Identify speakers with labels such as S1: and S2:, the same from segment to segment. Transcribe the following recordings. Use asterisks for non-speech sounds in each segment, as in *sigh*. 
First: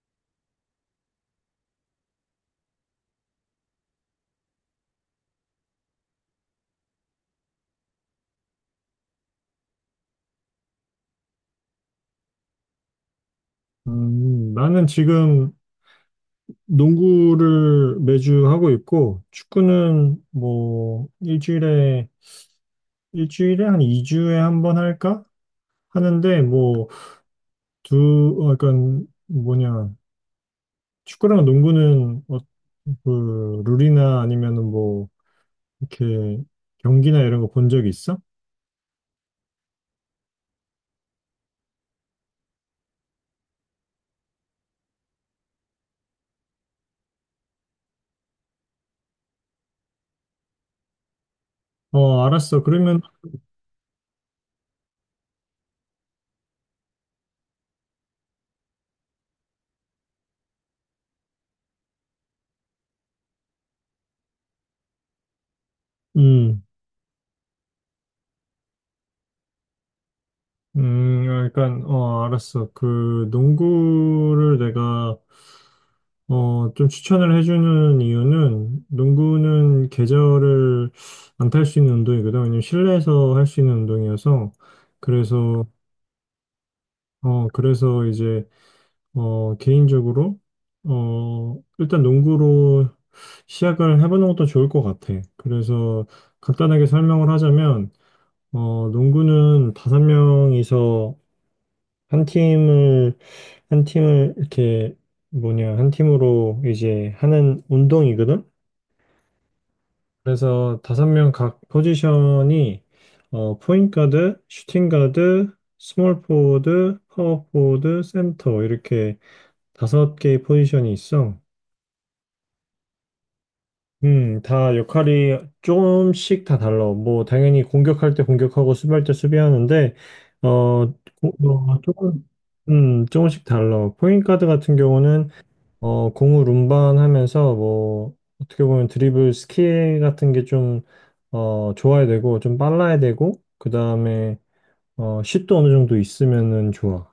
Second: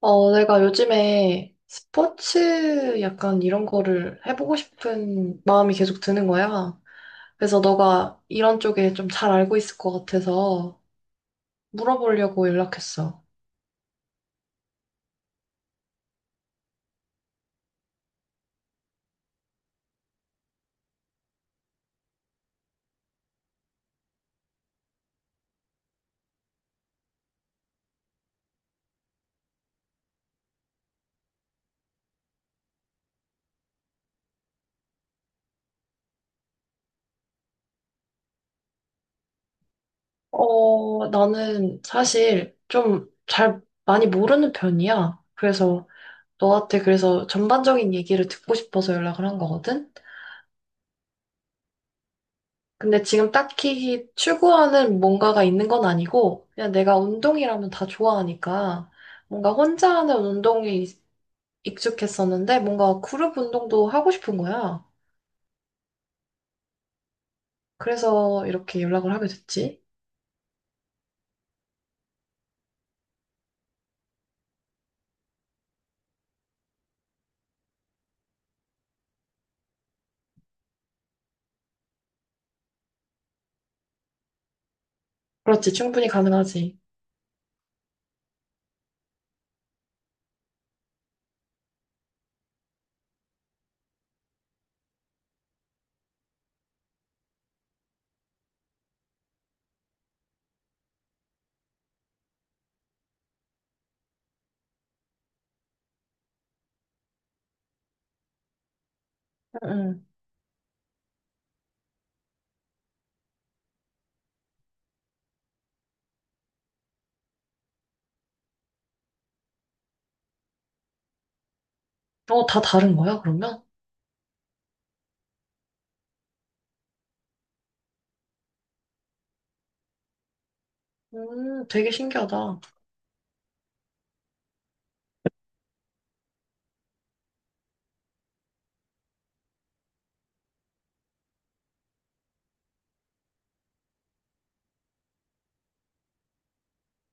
S1: 내가 요즘에 스포츠 약간 이런 거를 해보고 싶은 마음이 계속 드는 거야. 그래서 너가 이런 쪽에 좀 잘 알고 있을 것 같아서 물어보려고 연락했어.
S2: 나는 지금 농구를 매주 하고 있고, 축구는 뭐, 일주일에 한 2주에 한 번 할까? 하는데, 뭐, 약간, 뭐냐, 축구랑 농구는, 그, 룰이나 아니면은 뭐, 이렇게, 경기나 이런 거 본 적 있어?
S1: 나는 사실 좀 잘 많이 모르는 편이야. 그래서 너한테 그래서 전반적인 얘기를 듣고 싶어서 연락을 한 거거든.
S2: 어, 알았어. 그러면,
S1: 근데 지금 딱히 추구하는 뭔가가 있는 건 아니고, 그냥 내가 운동이라면 다 좋아하니까, 뭔가 혼자 하는 운동에 익숙했었는데, 뭔가 그룹 운동도 하고 싶은 거야.
S2: 음,
S1: 그래서 이렇게 연락을 하게 됐지.
S2: 약간, 알았어. 그, 농구를 내가, 좀 추천을 해주는 이유는 농구는 계절을 안 탈 수 있는 운동이거든. 왜냐면 실내에서 할 수 있는 운동이어서. 그래서,
S1: 그렇지, 충분히 가능하지.
S2: 그래서 이제, 개인적으로, 일단 농구로 시작을 해보는 것도 좋을 것 같아. 그래서 간단하게 설명을 하자면, 농구는 5명이서 한 팀을, 한 팀을 이렇게 뭐냐, 한 팀으로 이제 하는 운동이거든.
S1: 응,
S2: 그래서 5명 각 포지션이 포인트 가드, 슈팅 가드, 스몰 포워드, 파워 포워드, 센터 이렇게 5개의 포지션이 있어.
S1: 응. 어, 다 다른 거야, 그러면?
S2: 다 역할이 조금씩 다 달라. 뭐 당연히 공격할 때 공격하고 수비할 때 수비하는데 어, 고- 어,
S1: 되게
S2: 조금
S1: 신기하다.
S2: 조금씩 달라. 포인트 가드 같은 경우는 공을 운반하면서 뭐 어떻게 보면 드리블 스킬 같은 게 좀 좋아야 되고 좀 빨라야 되고 그다음에 슛도 어느 정도 있으면은 좋아.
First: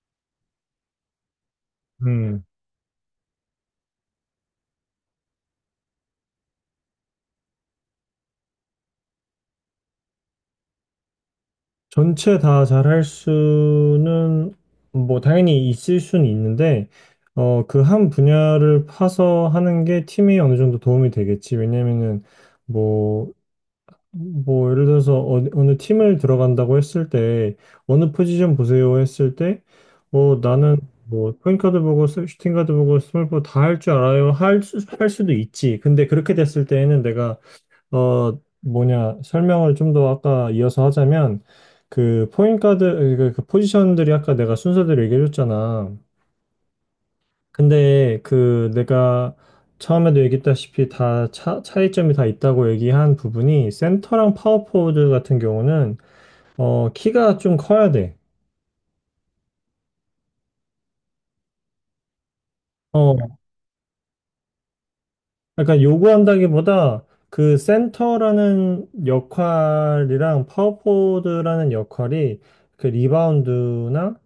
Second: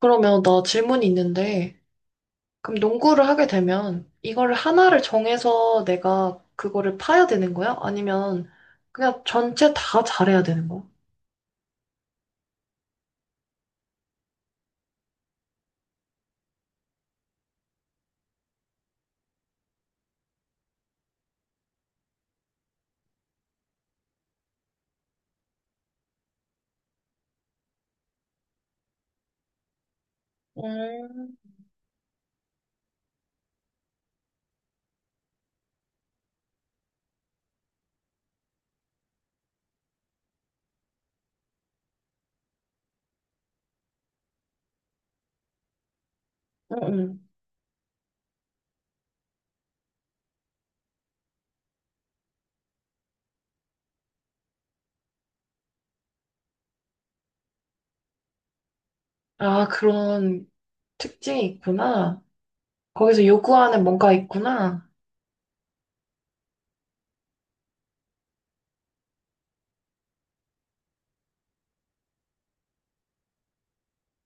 S1: 그러면 나 질문이 있는데,
S2: 음.
S1: 그럼 농구를 하게 되면, 이거를 하나를 정해서 내가 그거를 파야 되는 거야? 아니면, 그냥 전체 다 잘해야 되는 거야?
S2: 전체 다 잘할 수는 뭐 당연히 있을 수는 있는데, 그 한 분야를 파서 하는 게 팀에 어느 정도 도움이 되겠지. 왜냐면은 뭐 뭐 예를 들어서 어느 팀을 들어간다고 했을 때 어느 포지션 보세요 했을 때, 나는 뭐
S1: 음,
S2: 포인트가드 보고 슈팅가드 보고 스몰포 다 할 줄 알아요 할 수도 있지. 근데 그렇게 됐을 때에는 내가, 뭐냐, 설명을 좀 더 아까 이어서 하자면, 그 포인트가드, 그 포지션들이 아까 내가 순서대로 얘기해 줬잖아.
S1: 음, 음.
S2: 근데 그 내가 처음에도 얘기했다시피 다 차이점이 다 있다고 얘기한 부분이, 센터랑 파워포워드 같은 경우는 키가 좀 커야 돼.
S1: 아, 그런 특징이 있구나. 거기서
S2: 어
S1: 요구하는 뭔가 있구나.
S2: 약간 요구한다기보다, 그 센터라는 역할이랑 파워포워드라는 역할이 그 리바운드나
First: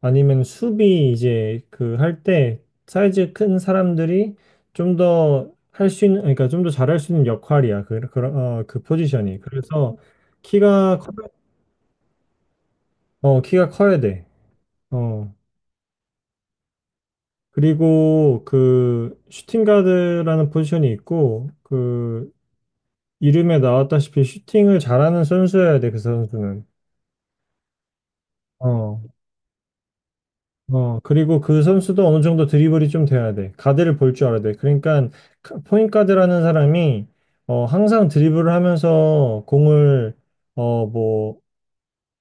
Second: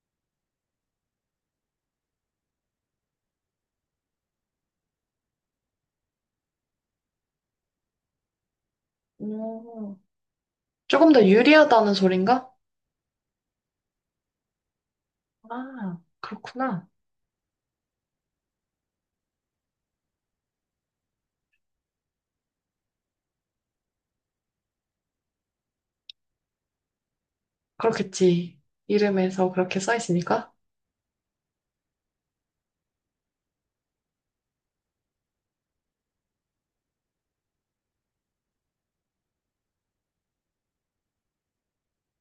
S2: 아니면 수비 이제 그 할 때 사이즈 큰 사람들이 좀 더 할 수 있는, 그러니까 좀 더 잘할 수 있는 역할이야. 그 포지션이. 그래서
S1: 음,
S2: 키가 커,
S1: 조금 더 유리하다는 소린가?
S2: 키가 커야 돼. 어.
S1: 아, 그렇구나.
S2: 그리고 그 슈팅 가드라는 포지션이 있고, 그 이름에 나왔다시피 슈팅을 잘하는 선수여야 돼. 그 선수는.
S1: 그렇겠지.
S2: 어.
S1: 이름에서 그렇게 써 있으니까.
S2: 그리고 그 선수도 어느 정도 드리블이 좀 돼야 돼. 가드를 볼 줄 알아야 돼. 그러니까 포인트 가드라는 사람이 항상 드리블을 하면서 공을, 뭐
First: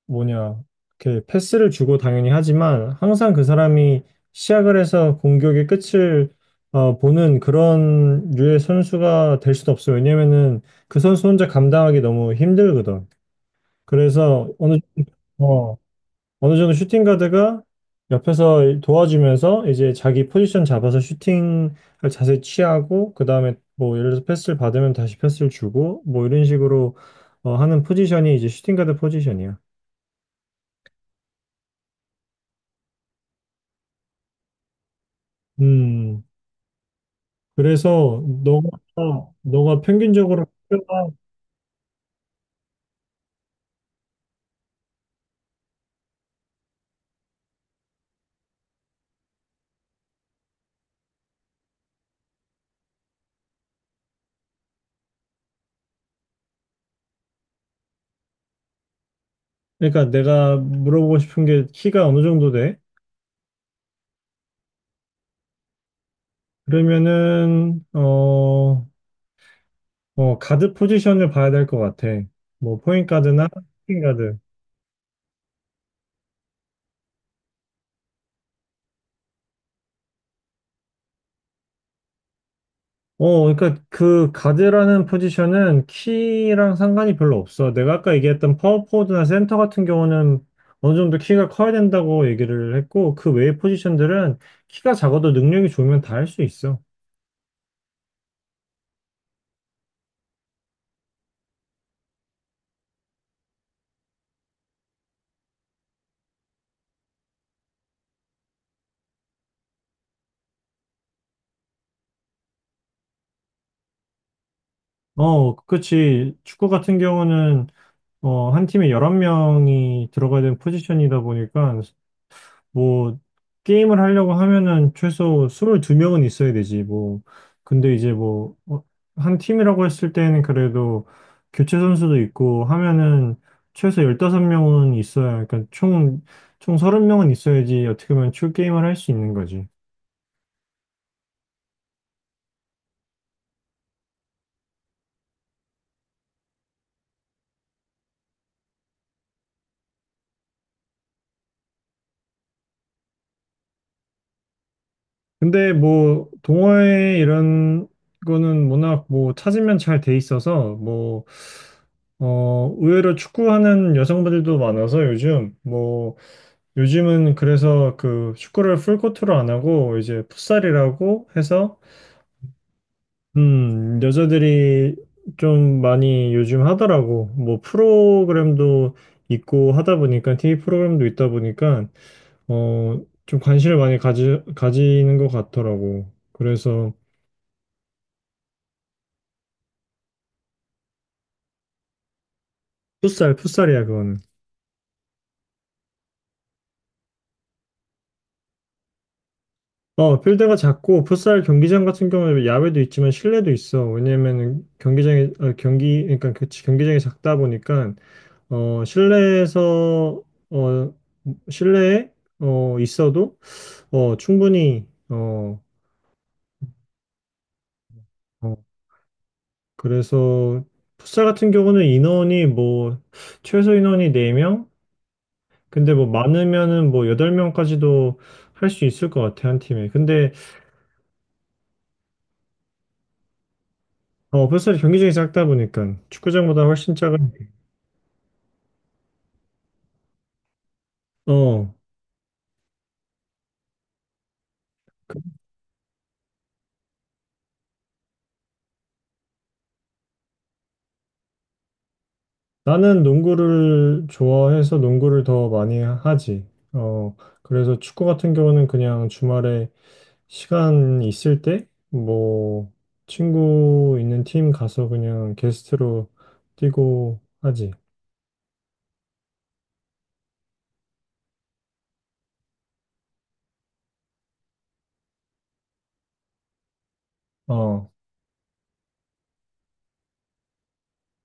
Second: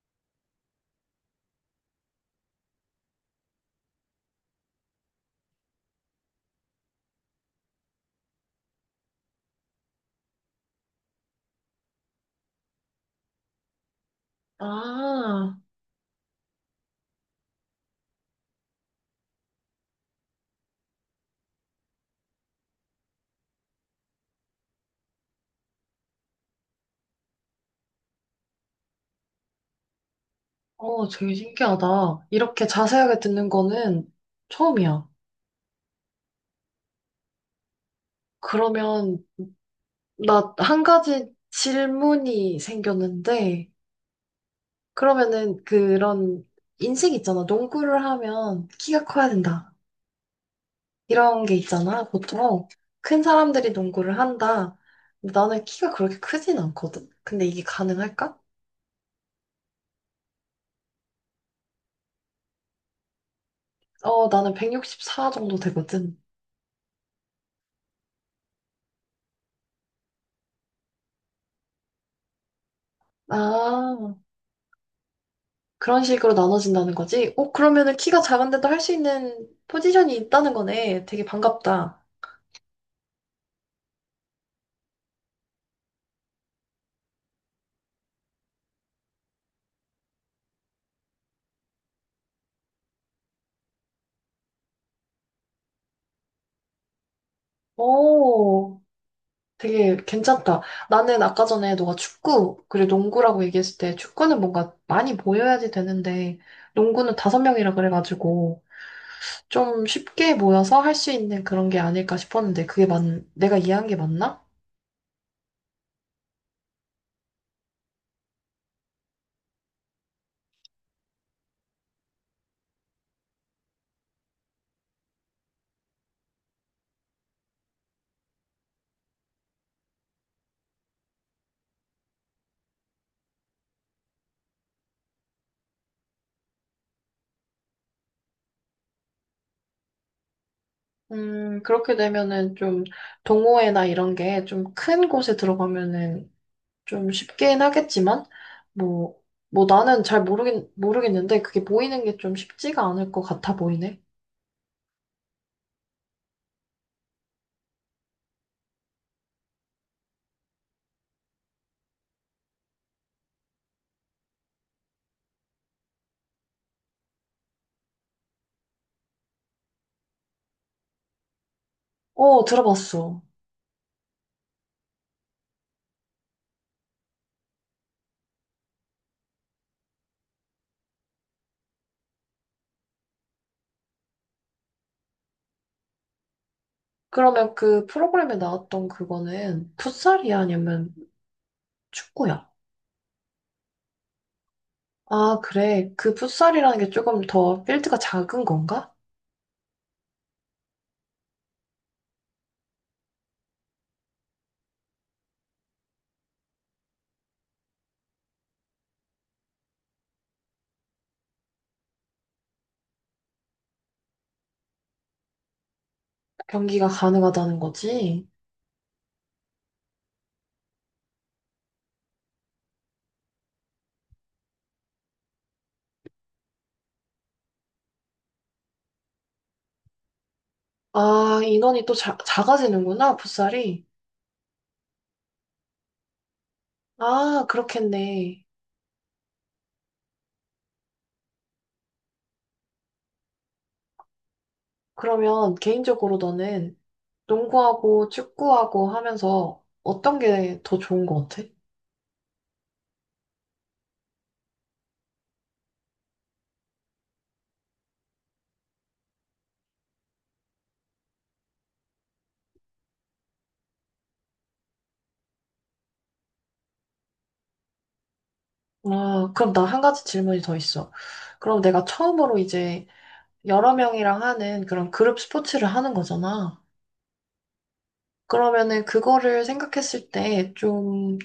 S2: 뭐냐, 이렇게 패스를 주고 당연히 하지만, 항상 그 사람이 시작을 해서 공격의 끝을 보는 그런 류의 선수가 될 수도 없어. 왜냐면은 그 선수 혼자 감당하기 너무 힘들거든. 그래서
S1: 아,
S2: 어, 어느 정도 슈팅 가드가 옆에서 도와주면서 이제 자기 포지션 잡아서 슈팅을 자세히 취하고, 그 다음에 뭐 예를 들어서 패스를 받으면 다시 패스를 주고, 뭐 이런 식으로 하는 포지션이 이제 슈팅 가드 포지션이야.
S1: 어, 되게 신기하다. 이렇게 자세하게 듣는 거는 처음이야.
S2: 음 그래서 너가,
S1: 그러면
S2: 너가 평균적으로
S1: 나 한
S2: 키가-
S1: 가지 질문이 생겼는데, 그러면은 그런 인식 있잖아. 농구를 하면 키가 커야 된다. 이런 게 있잖아. 보통 큰 사람들이 농구를 한다. 근데 나는 키가 그렇게 크진 않거든. 근데 이게 가능할까?
S2: 그러니까 내가 물어보고 싶은 게 키가 어느 정도 돼?
S1: 어, 나는 164cm 정도 되거든.
S2: 그러면은 가드 포지션을 봐야 될 것 같아. 뭐 포인트 가드나 슈팅
S1: 아,
S2: 가드.
S1: 그런 식으로 나눠진다는 거지? 어, 그러면은 키가 작은데도 할 수 있는 포지션이 있다는 거네. 되게 반갑다.
S2: 어, 그러니까 그 가드라는 포지션은 키랑 상관이 별로 없어. 내가 아까 얘기했던 파워포워드나 센터 같은 경우는 어느 정도 키가 커야 된다고 얘기를 했고, 그 외의 포지션들은 키가 작아도 능력이 좋으면 다 할 수 있어.
S1: 오, 되게 괜찮다. 나는 아까 전에 너가 축구, 그리고 농구라고 얘기했을 때 축구는 뭔가 많이 모여야지 되는데, 농구는 다섯 명이라 그래가지고, 좀 쉽게 모여서 할 수 있는 그런 게 아닐까 싶었는데, 내가 이해한 게 맞나?
S2: 어, 그치. 축구 같은 경우는 한 팀에 11명이 들어가야 되는 포지션이다 보니까, 뭐 게임을 하려고 하면은 최소 22명은 있어야 되지. 뭐 근데 이제 뭐 한 팀이라고 했을 때는 그래도 교체 선수도 있고 하면은 최소 15명은 있어야, 그러니까 총총 30명은 있어야지 어떻게 보면 출 게임을 할 수 있는 거지.
S1: 그렇게 되면은 좀 동호회나 이런 게 좀 큰 곳에 들어가면은 좀 쉽긴 하겠지만, 뭐, 뭐 나는 잘 모르겠는데, 그게 모이는 게 좀 쉽지가 않을 것 같아 보이네.
S2: 근데 뭐 동호회 이런 거는 워낙 뭐 찾으면 잘 돼 있어서, 뭐 의외로 축구하는 여성분들도 많아서, 요즘 뭐 요즘은 그래서 그 축구를 풀코트로 안 하고 이제 풋살이라고 해서,
S1: 어, 들어봤어.
S2: 여자들이 좀 많이 요즘 하더라고. 뭐 프로그램도 있고 하다 보니까, TV 프로그램도 있다 보니까 어, 좀 관심을 많이 가지는 것 같더라고. 그래서,
S1: 그러면 그 프로그램에 나왔던 그거는 풋살이야? 아니면 축구야?
S2: 풋살이야 그거는.
S1: 아, 그래. 그 풋살이라는 게 조금 더 필드가 작은 건가?
S2: 어, 필드가 작고 풋살 경기장 같은 경우는 야외도 있지만 실내도 있어. 왜냐면은 경기장이, 어, 경기 그러니까 그 경기장이 작다 보니까, 실내에서, 어, 실내에 있어도, 충분히.
S1: 경기가 가능하다는 거지?
S2: 어, 그래서 풋살 같은 경우는 인원이, 뭐, 최소 인원이 4명? 근데 뭐 많으면은 뭐 8명까지도 할 수 있을 것 같아, 한 팀에. 근데
S1: 아, 인원이 작아지는구나, 풋살이.
S2: 풋살이 경기장이 작다 보니까 축구장보다 훨씬 작은.
S1: 아, 그렇겠네.
S2: 어
S1: 그러면 개인적으로 너는 농구하고 축구하고 하면서 어떤 게 더 좋은 것 같아?
S2: 나는 농구를 좋아해서 농구를 더 많이 하지. 어, 그래서 축구 같은 경우는 그냥 주말에 시간 있을 때, 뭐, 친구 있는 팀 가서 그냥 게스트로 뛰고 하지.
S1: 아, 그럼 나 한 가지 질문이 더 있어. 그럼 내가 처음으로 이제 여러 명이랑 하는 그런 그룹 스포츠를 하는 거잖아.
S2: 어,
S1: 그러면은 그거를 생각했을 때 좀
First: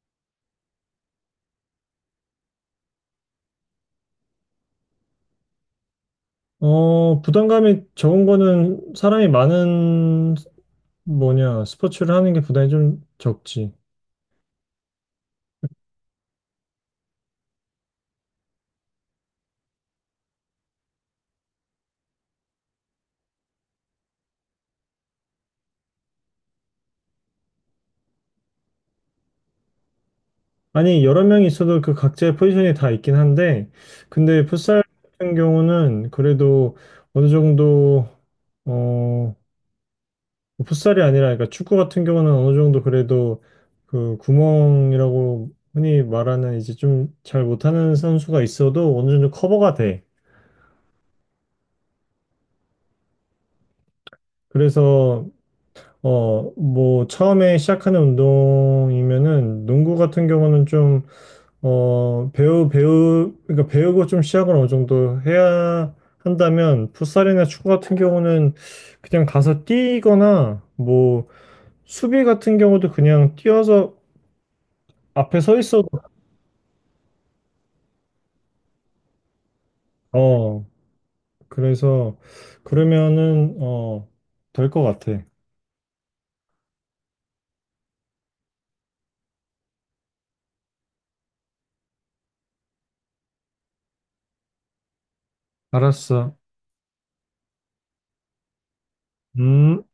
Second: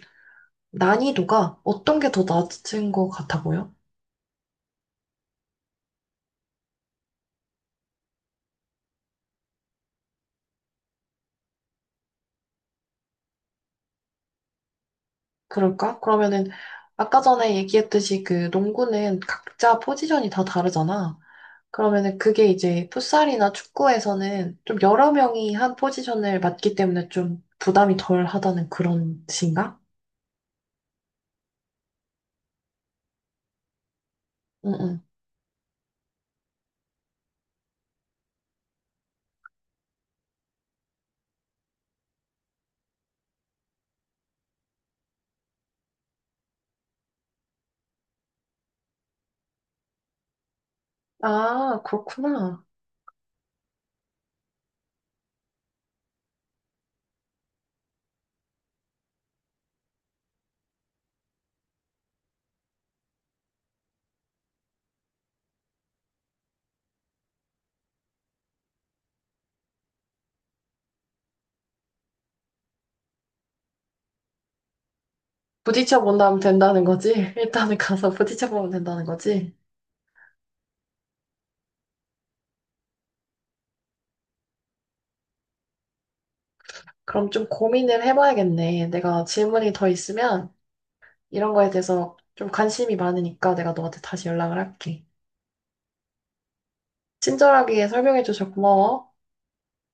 S1: 난이도가 어떤 게 더 낮은 것 같아 보여?
S2: 부담감이 적은 거는 사람이 많은, 뭐냐, 스포츠를 하는 게 부담이 좀 적지.
S1: 그럴까? 그러면은 아까 전에 얘기했듯이 그 농구는 각자 포지션이 다 다르잖아. 그러면은 그게 이제 풋살이나 축구에서는 좀 여러 명이 한 포지션을 맡기 때문에 좀 부담이 덜 하다는 그런 뜻인가?
S2: 아니, 여러 명이 있어도 그 각자의 포지션이 다 있긴 한데, 근데
S1: 응,
S2: 풋살
S1: 응.
S2: 같은 경우는 그래도 어느 정도, 어, 풋살이 아니라, 그러니까 축구 같은 경우는 어느 정도 그래도, 그 구멍이라고 흔히 말하는 이제 좀 잘 못하는 선수가 있어도 어느 정도 커버가 돼.
S1: 아, 그렇구나.
S2: 그래서, 뭐, 처음에 시작하는 운동이면은 농구 같은 경우는 좀 배우고 좀 시작을 어느 정도 해야 한다면, 풋살이나 축구 같은 경우는 그냥 가서 뛰거나, 뭐, 수비 같은 경우도 그냥 뛰어서 앞에 서 있어도,
S1: 부딪혀 본다면 된다는 거지? *laughs* 일단은 가서 부딪혀 보면 된다는 거지?
S2: 어, 그래서, 그러면은, 될 것 같아.
S1: 그럼 좀 고민을 해봐야겠네. 내가 질문이 더 있으면 이런 거에 대해서 좀 관심이 많으니까 내가 너한테 다시 연락을 할게.
S2: 알았어.
S1: 친절하게 설명해줘서 고마워.
S2: 음.